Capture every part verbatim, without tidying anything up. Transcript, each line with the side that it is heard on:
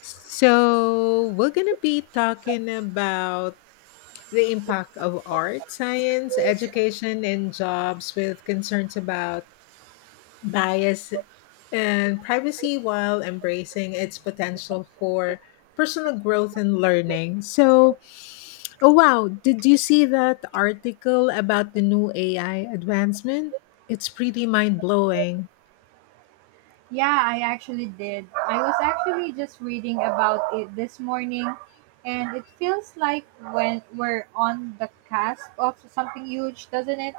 left: So, we're going to be talking about the impact of art, science, education, and jobs with concerns about bias and privacy while embracing its potential for personal growth and learning. So, oh wow, did you see that article about the new A I advancement? It's pretty mind blowing.
right: Yeah, I actually did. I was actually just reading about it this morning, and it feels like when we're on the cusp of something huge, doesn't it?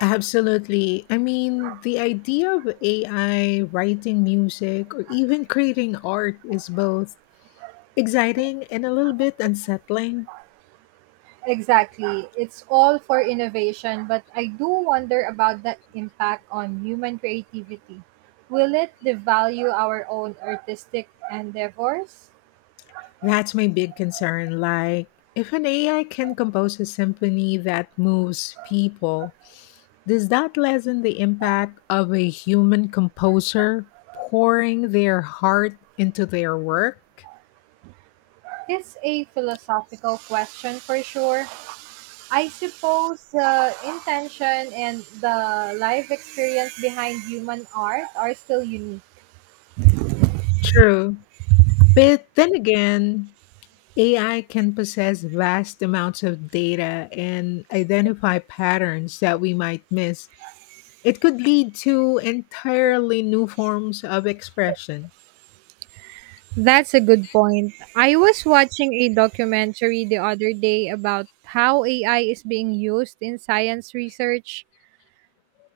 left: Absolutely. I mean, the idea of A I writing music or even creating art is both exciting and a little bit unsettling.
right: Exactly. It's all for innovation, but I do wonder about the impact on human creativity. Will it devalue our own artistic endeavors?
left: That's my big concern. Like, if an A I can compose a symphony that moves people, does that lessen the impact of a human composer pouring their heart into their work?
right: It's a philosophical question for sure. I suppose uh, intention and the life experience behind human art are still unique.
left: True. But then again, A I can possess vast amounts of data and identify patterns that we might miss. It could lead to entirely new forms of expression.
right: That's a good point. I was watching a documentary the other day about how A I is being used in science research.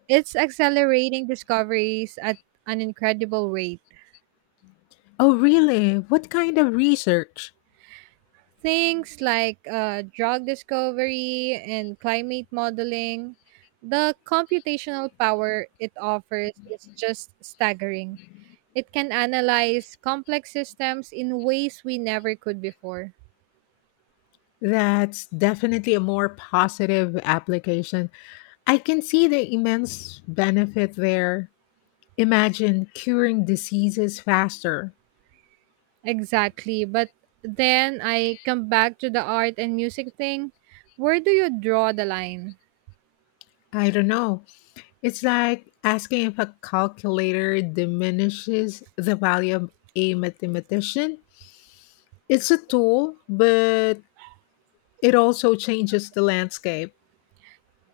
right: It's accelerating discoveries at an incredible rate.
left: Oh, really? What kind of research?
right: Things like uh, drug discovery and climate modeling, the computational power it offers is just staggering. It can analyze complex systems in ways we never could before.
left: That's definitely a more positive application. I can see the immense benefit there. Imagine curing diseases faster.
right: Exactly. But then I come back to the art and music thing. Where do you draw the line?
left: I don't know. It's like asking if a calculator diminishes the value of a mathematician. It's a tool, but it also changes the landscape.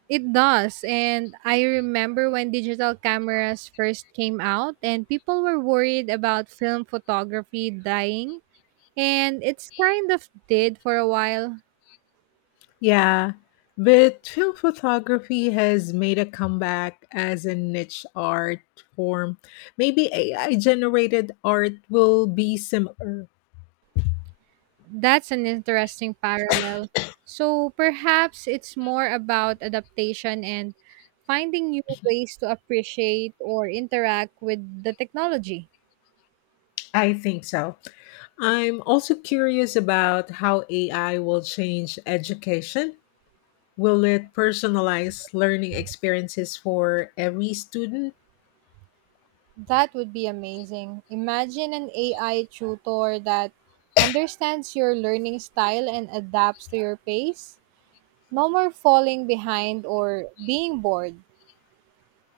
right: It does. And I remember when digital cameras first came out and people were worried about film photography dying. And it's kind of did for a while.
left: Yeah, but film photography has made a comeback as a niche art form. Maybe A I generated art will be similar.
right: That's an interesting parallel. So perhaps it's more about adaptation and finding new ways to appreciate or interact with the technology.
left: I think so. I'm also curious about how A I will change education. Will it personalize learning experiences for every student?
right: That would be amazing. Imagine an A I tutor that understands your learning style and adapts to your pace. No more falling behind or being bored.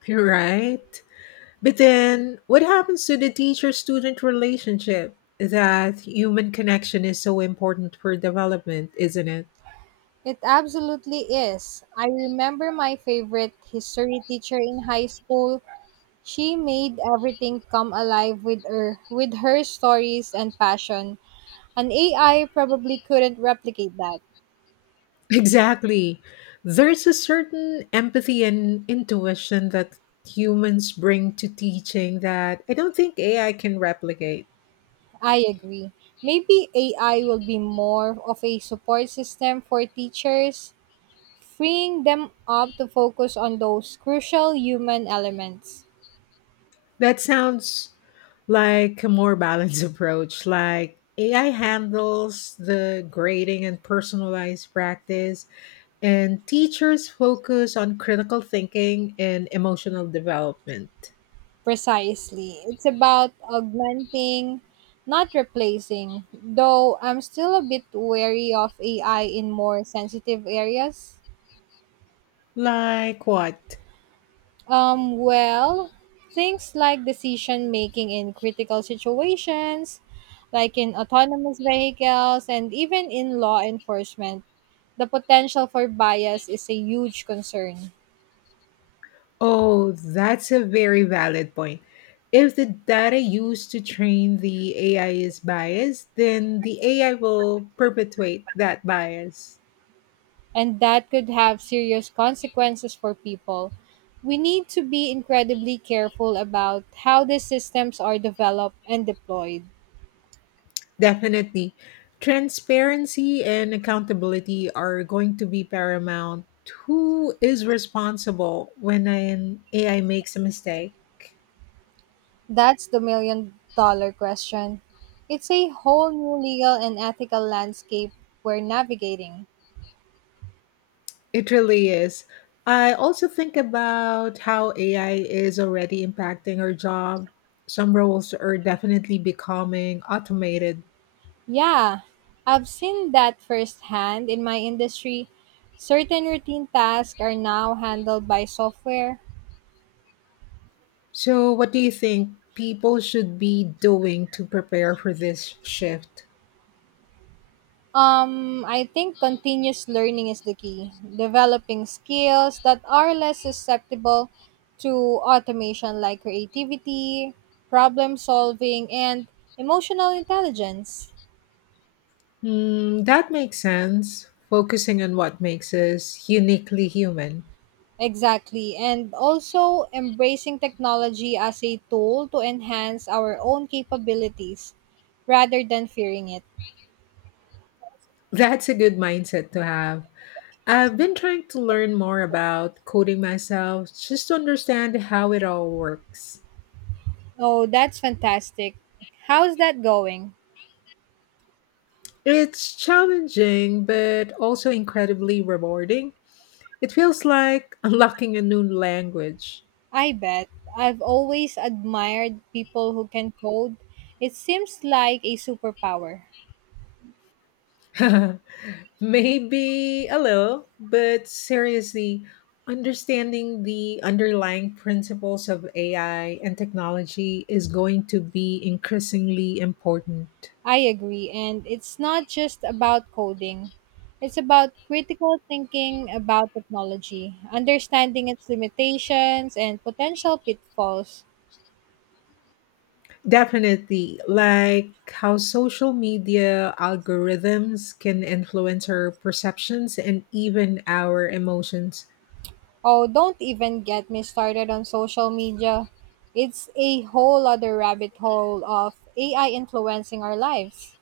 left: Right. But then what happens to the teacher student relationship? That human connection is so important for development, isn't it?
right: It absolutely is. I remember my favorite history teacher in high school. She made everything come alive with her with her stories and passion. An A I probably couldn't replicate that.
left: Exactly. There's a certain empathy and intuition that humans bring to teaching that I don't think A I can replicate.
right: I agree. Maybe A I will be more of a support system for teachers, freeing them up to focus on those crucial human elements.
left: That sounds like a more balanced approach. Like, A I handles the grading and personalized practice, and teachers focus on critical thinking and emotional development.
right: Precisely. It's about augmenting, not replacing, though I'm still a bit wary of A I in more sensitive areas.
left: Like what?
right: Um, well, things like decision making in critical situations, like in autonomous vehicles, and even in law enforcement, the potential for bias is a huge concern,
left: Oh, that's a very valid point. If the data used to train the A I is biased, then the A I will perpetuate that bias.
right: and that could have serious consequences for people. We need to be incredibly careful about how these systems are developed and deployed.
left: Definitely. Transparency and accountability are going to be paramount. Who is responsible when an A I makes a mistake?
right: That's the million dollar question. It's a whole new legal and ethical landscape we're navigating.
left: It really is. I also think about how A I is already impacting our job. Some roles are definitely becoming automated.
right: Yeah, I've seen that firsthand in my industry. Certain routine tasks are now handled by software.
left: So, what do you think people should be doing to prepare for this shift?
right: Um, I think continuous learning is the key. Developing skills that are less susceptible to automation, like creativity, problem solving, and emotional intelligence.
left: Mm, that makes sense. Focusing on what makes us uniquely human.
right: Exactly. And also embracing technology as a tool to enhance our own capabilities rather than fearing it.
left: That's a good mindset to have. I've been trying to learn more about coding myself, just to understand how it all works.
right: Oh, that's fantastic. How's that going?
left: It's challenging, but also incredibly rewarding. It feels like unlocking a new language.
right: I bet. I've always admired people who can code. It seems like a superpower.
left: Maybe a little, but seriously, understanding the underlying principles of A I and technology is going to be increasingly important.
right: I agree. And it's not just about coding, it's about critical thinking about technology, understanding its limitations and potential pitfalls.
left: Definitely, like how social media algorithms can influence our perceptions and even our emotions.
right: Oh, don't even get me started on social media. It's a whole other rabbit hole of A I influencing our lives.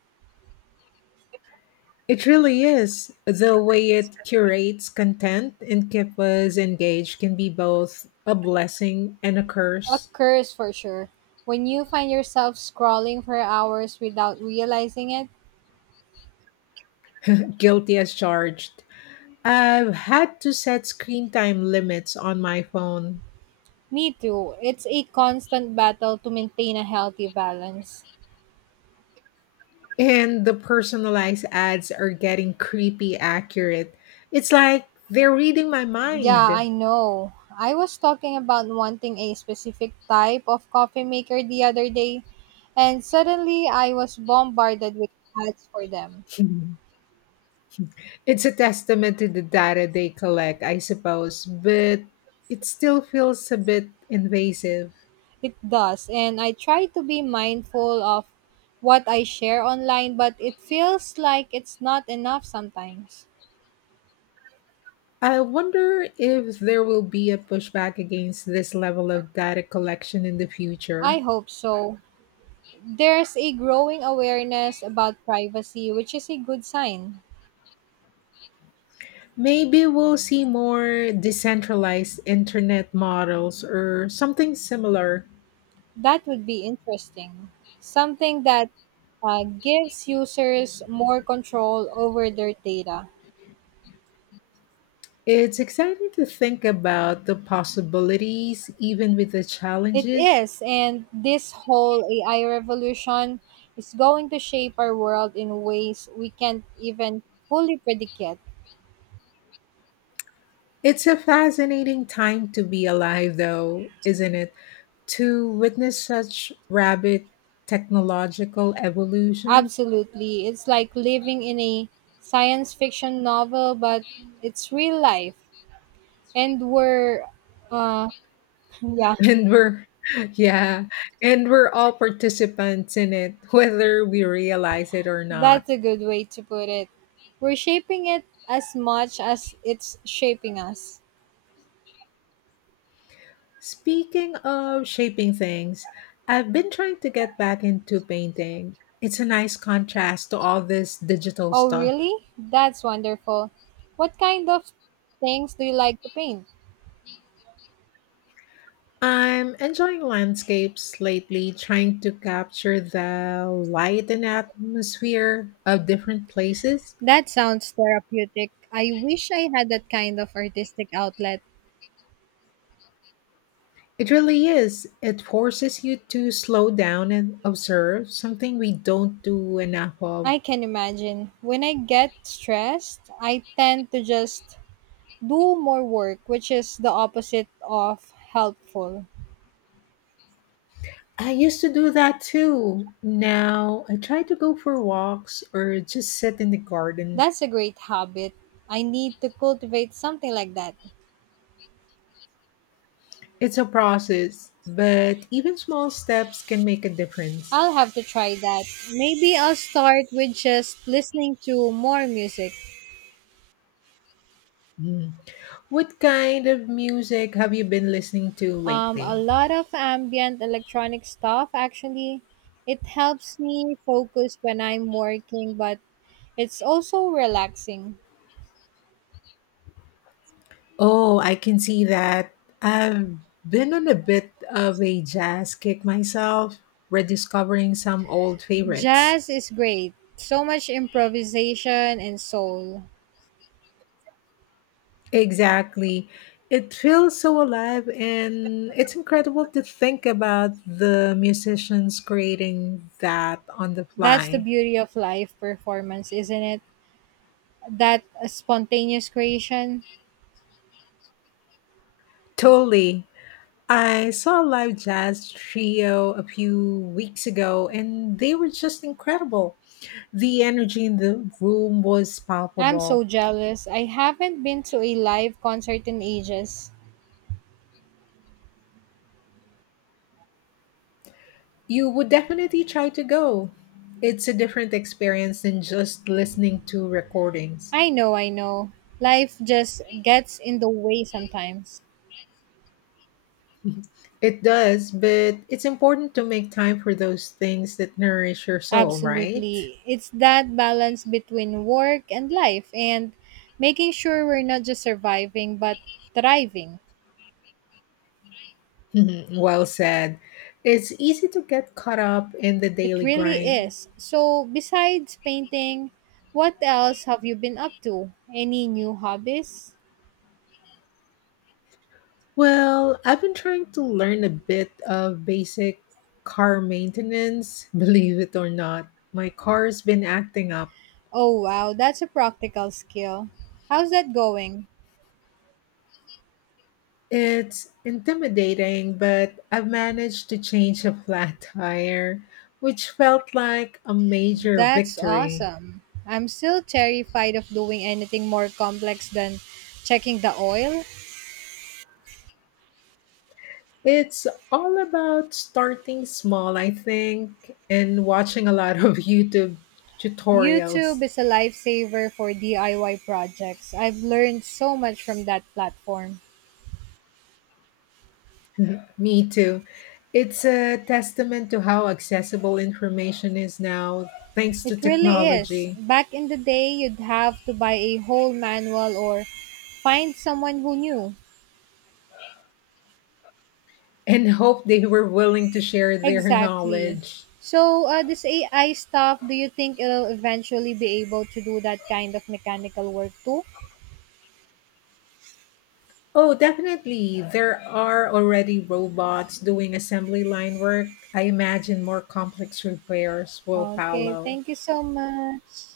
left: It really is. The way it curates content and keep us engaged can be both a blessing and a
right: A
left: curse.
right: curse for sure. When you find yourself scrolling for hours without realizing it,
left: Guilty as charged. I've had to set screen time limits on my phone,
right: me too. It's a constant battle to maintain a healthy balance.
left: and the personalized ads are getting creepy accurate. It's like they're reading my
right: Yeah,
left: mind.
right: I know. I was talking about wanting a specific type of coffee maker the other day, and suddenly I was bombarded with ads for them.
left: It's a testament to the data they collect, I suppose, but it still feels a bit invasive.
right: It does, and I try to be mindful of what I share online, but it feels like it's not enough sometimes.
left: I wonder if there will be a pushback against this level of data collection in the
right: I
left: future.
right: hope so. There's a growing awareness about privacy, which is a good sign.
left: Maybe we'll see more decentralized internet models or something similar.
right: That would be interesting. Something that uh, gives users more control over their data.
left: It's exciting to think about the possibilities, even with the
right: It
left: challenges.
right: is, and this whole A I revolution is going to shape our world in ways we can't even fully predict yet.
left: It's a fascinating time to be alive, though, isn't it? To witness such rapid technological evolution.
right: Absolutely. It's like living in a science fiction novel, but it's real life. And we're, uh, yeah,
left: and we're yeah and we're all participants in it, whether we realize it or not.
right: that's a good way to put it. We're shaping it as much as it's shaping us.
left: Speaking of shaping things, I've been trying to get back into painting. It's a nice contrast to all this digital
right: Oh,
left: stuff.
right: really? That's wonderful. What kind of things do you like to paint?
left: I'm enjoying landscapes lately, trying to capture the light and atmosphere of different places.
right: That sounds therapeutic. I wish I had that kind of artistic outlet.
left: It really is. It forces you to slow down and observe, something we don't do enough of.
right: I can imagine. When I get stressed, I tend to just do more work, which is the opposite of helpful.
left: I used to do that too. Now I try to go for walks or just sit in the garden.
right: That's a great habit. I need to cultivate something like that.
left: It's a process, but even small steps can make a difference.
right: I'll have to try that. Maybe I'll start with just listening to more music.
left: Mm. What kind of music have you been listening to
right: Um, a
left: lately?
right: lot of ambient electronic stuff actually, it helps me focus when I'm working, but it's also relaxing.
left: Oh, I can see that. I've been on a bit of a jazz kick myself, rediscovering some old favorites.
right: Jazz is great. So much improvisation and soul.
left: Exactly. It feels so alive, and it's incredible to think about the musicians creating that on the
right: That's the
left: fly.
right: beauty of live performance, isn't it? That spontaneous creation.
left: Totally. I saw a live jazz trio a few weeks ago, and they were just incredible. The energy in the room was
right: I'm
left: palpable.
right: so jealous. I haven't been to a live concert in ages.
left: You would definitely try to go. It's a different experience than just listening to recordings.
right: I know, I know. Life just gets in the way sometimes.
left: It does, but it's important to make time for those things that nourish your soul, right?
right: Absolutely. It's that balance between work and life and making sure we're not just surviving but thriving.
left: Well said. It's easy to get caught up in the
right: It
left: daily
right: really
left: grind.
right: is. So, besides painting, what else have you been up to? Any new hobbies?
left: Well, I've been trying to learn a bit of basic car maintenance, believe it or not. My car's been acting up.
right: Oh, wow, that's a practical skill. How's that going?
left: It's intimidating, but I've managed to change a flat tire, which felt like a major
right: That's
left: victory.
right: awesome. I'm still terrified of doing anything more complex than checking the oil.
left: It's all about starting small, I think, and watching a lot of YouTube tutorials.
right: YouTube is a lifesaver for D I Y projects. I've learned so much from that platform.
left: Mhm. Me too. It's a testament to how accessible information is now, thanks to
right: It really is.
left: technology,
right: Back in the day, you'd have to buy a whole manual or find someone who knew.
left: and hope they were willing to share their
right: Exactly.
left: knowledge.
right: So, uh, this A I stuff, do you think it'll eventually be able to do that kind of mechanical work too?
left: Oh, definitely. There are already robots doing assembly line work. I imagine more complex repairs will
right: Okay,
left: follow.
right: thank you so much.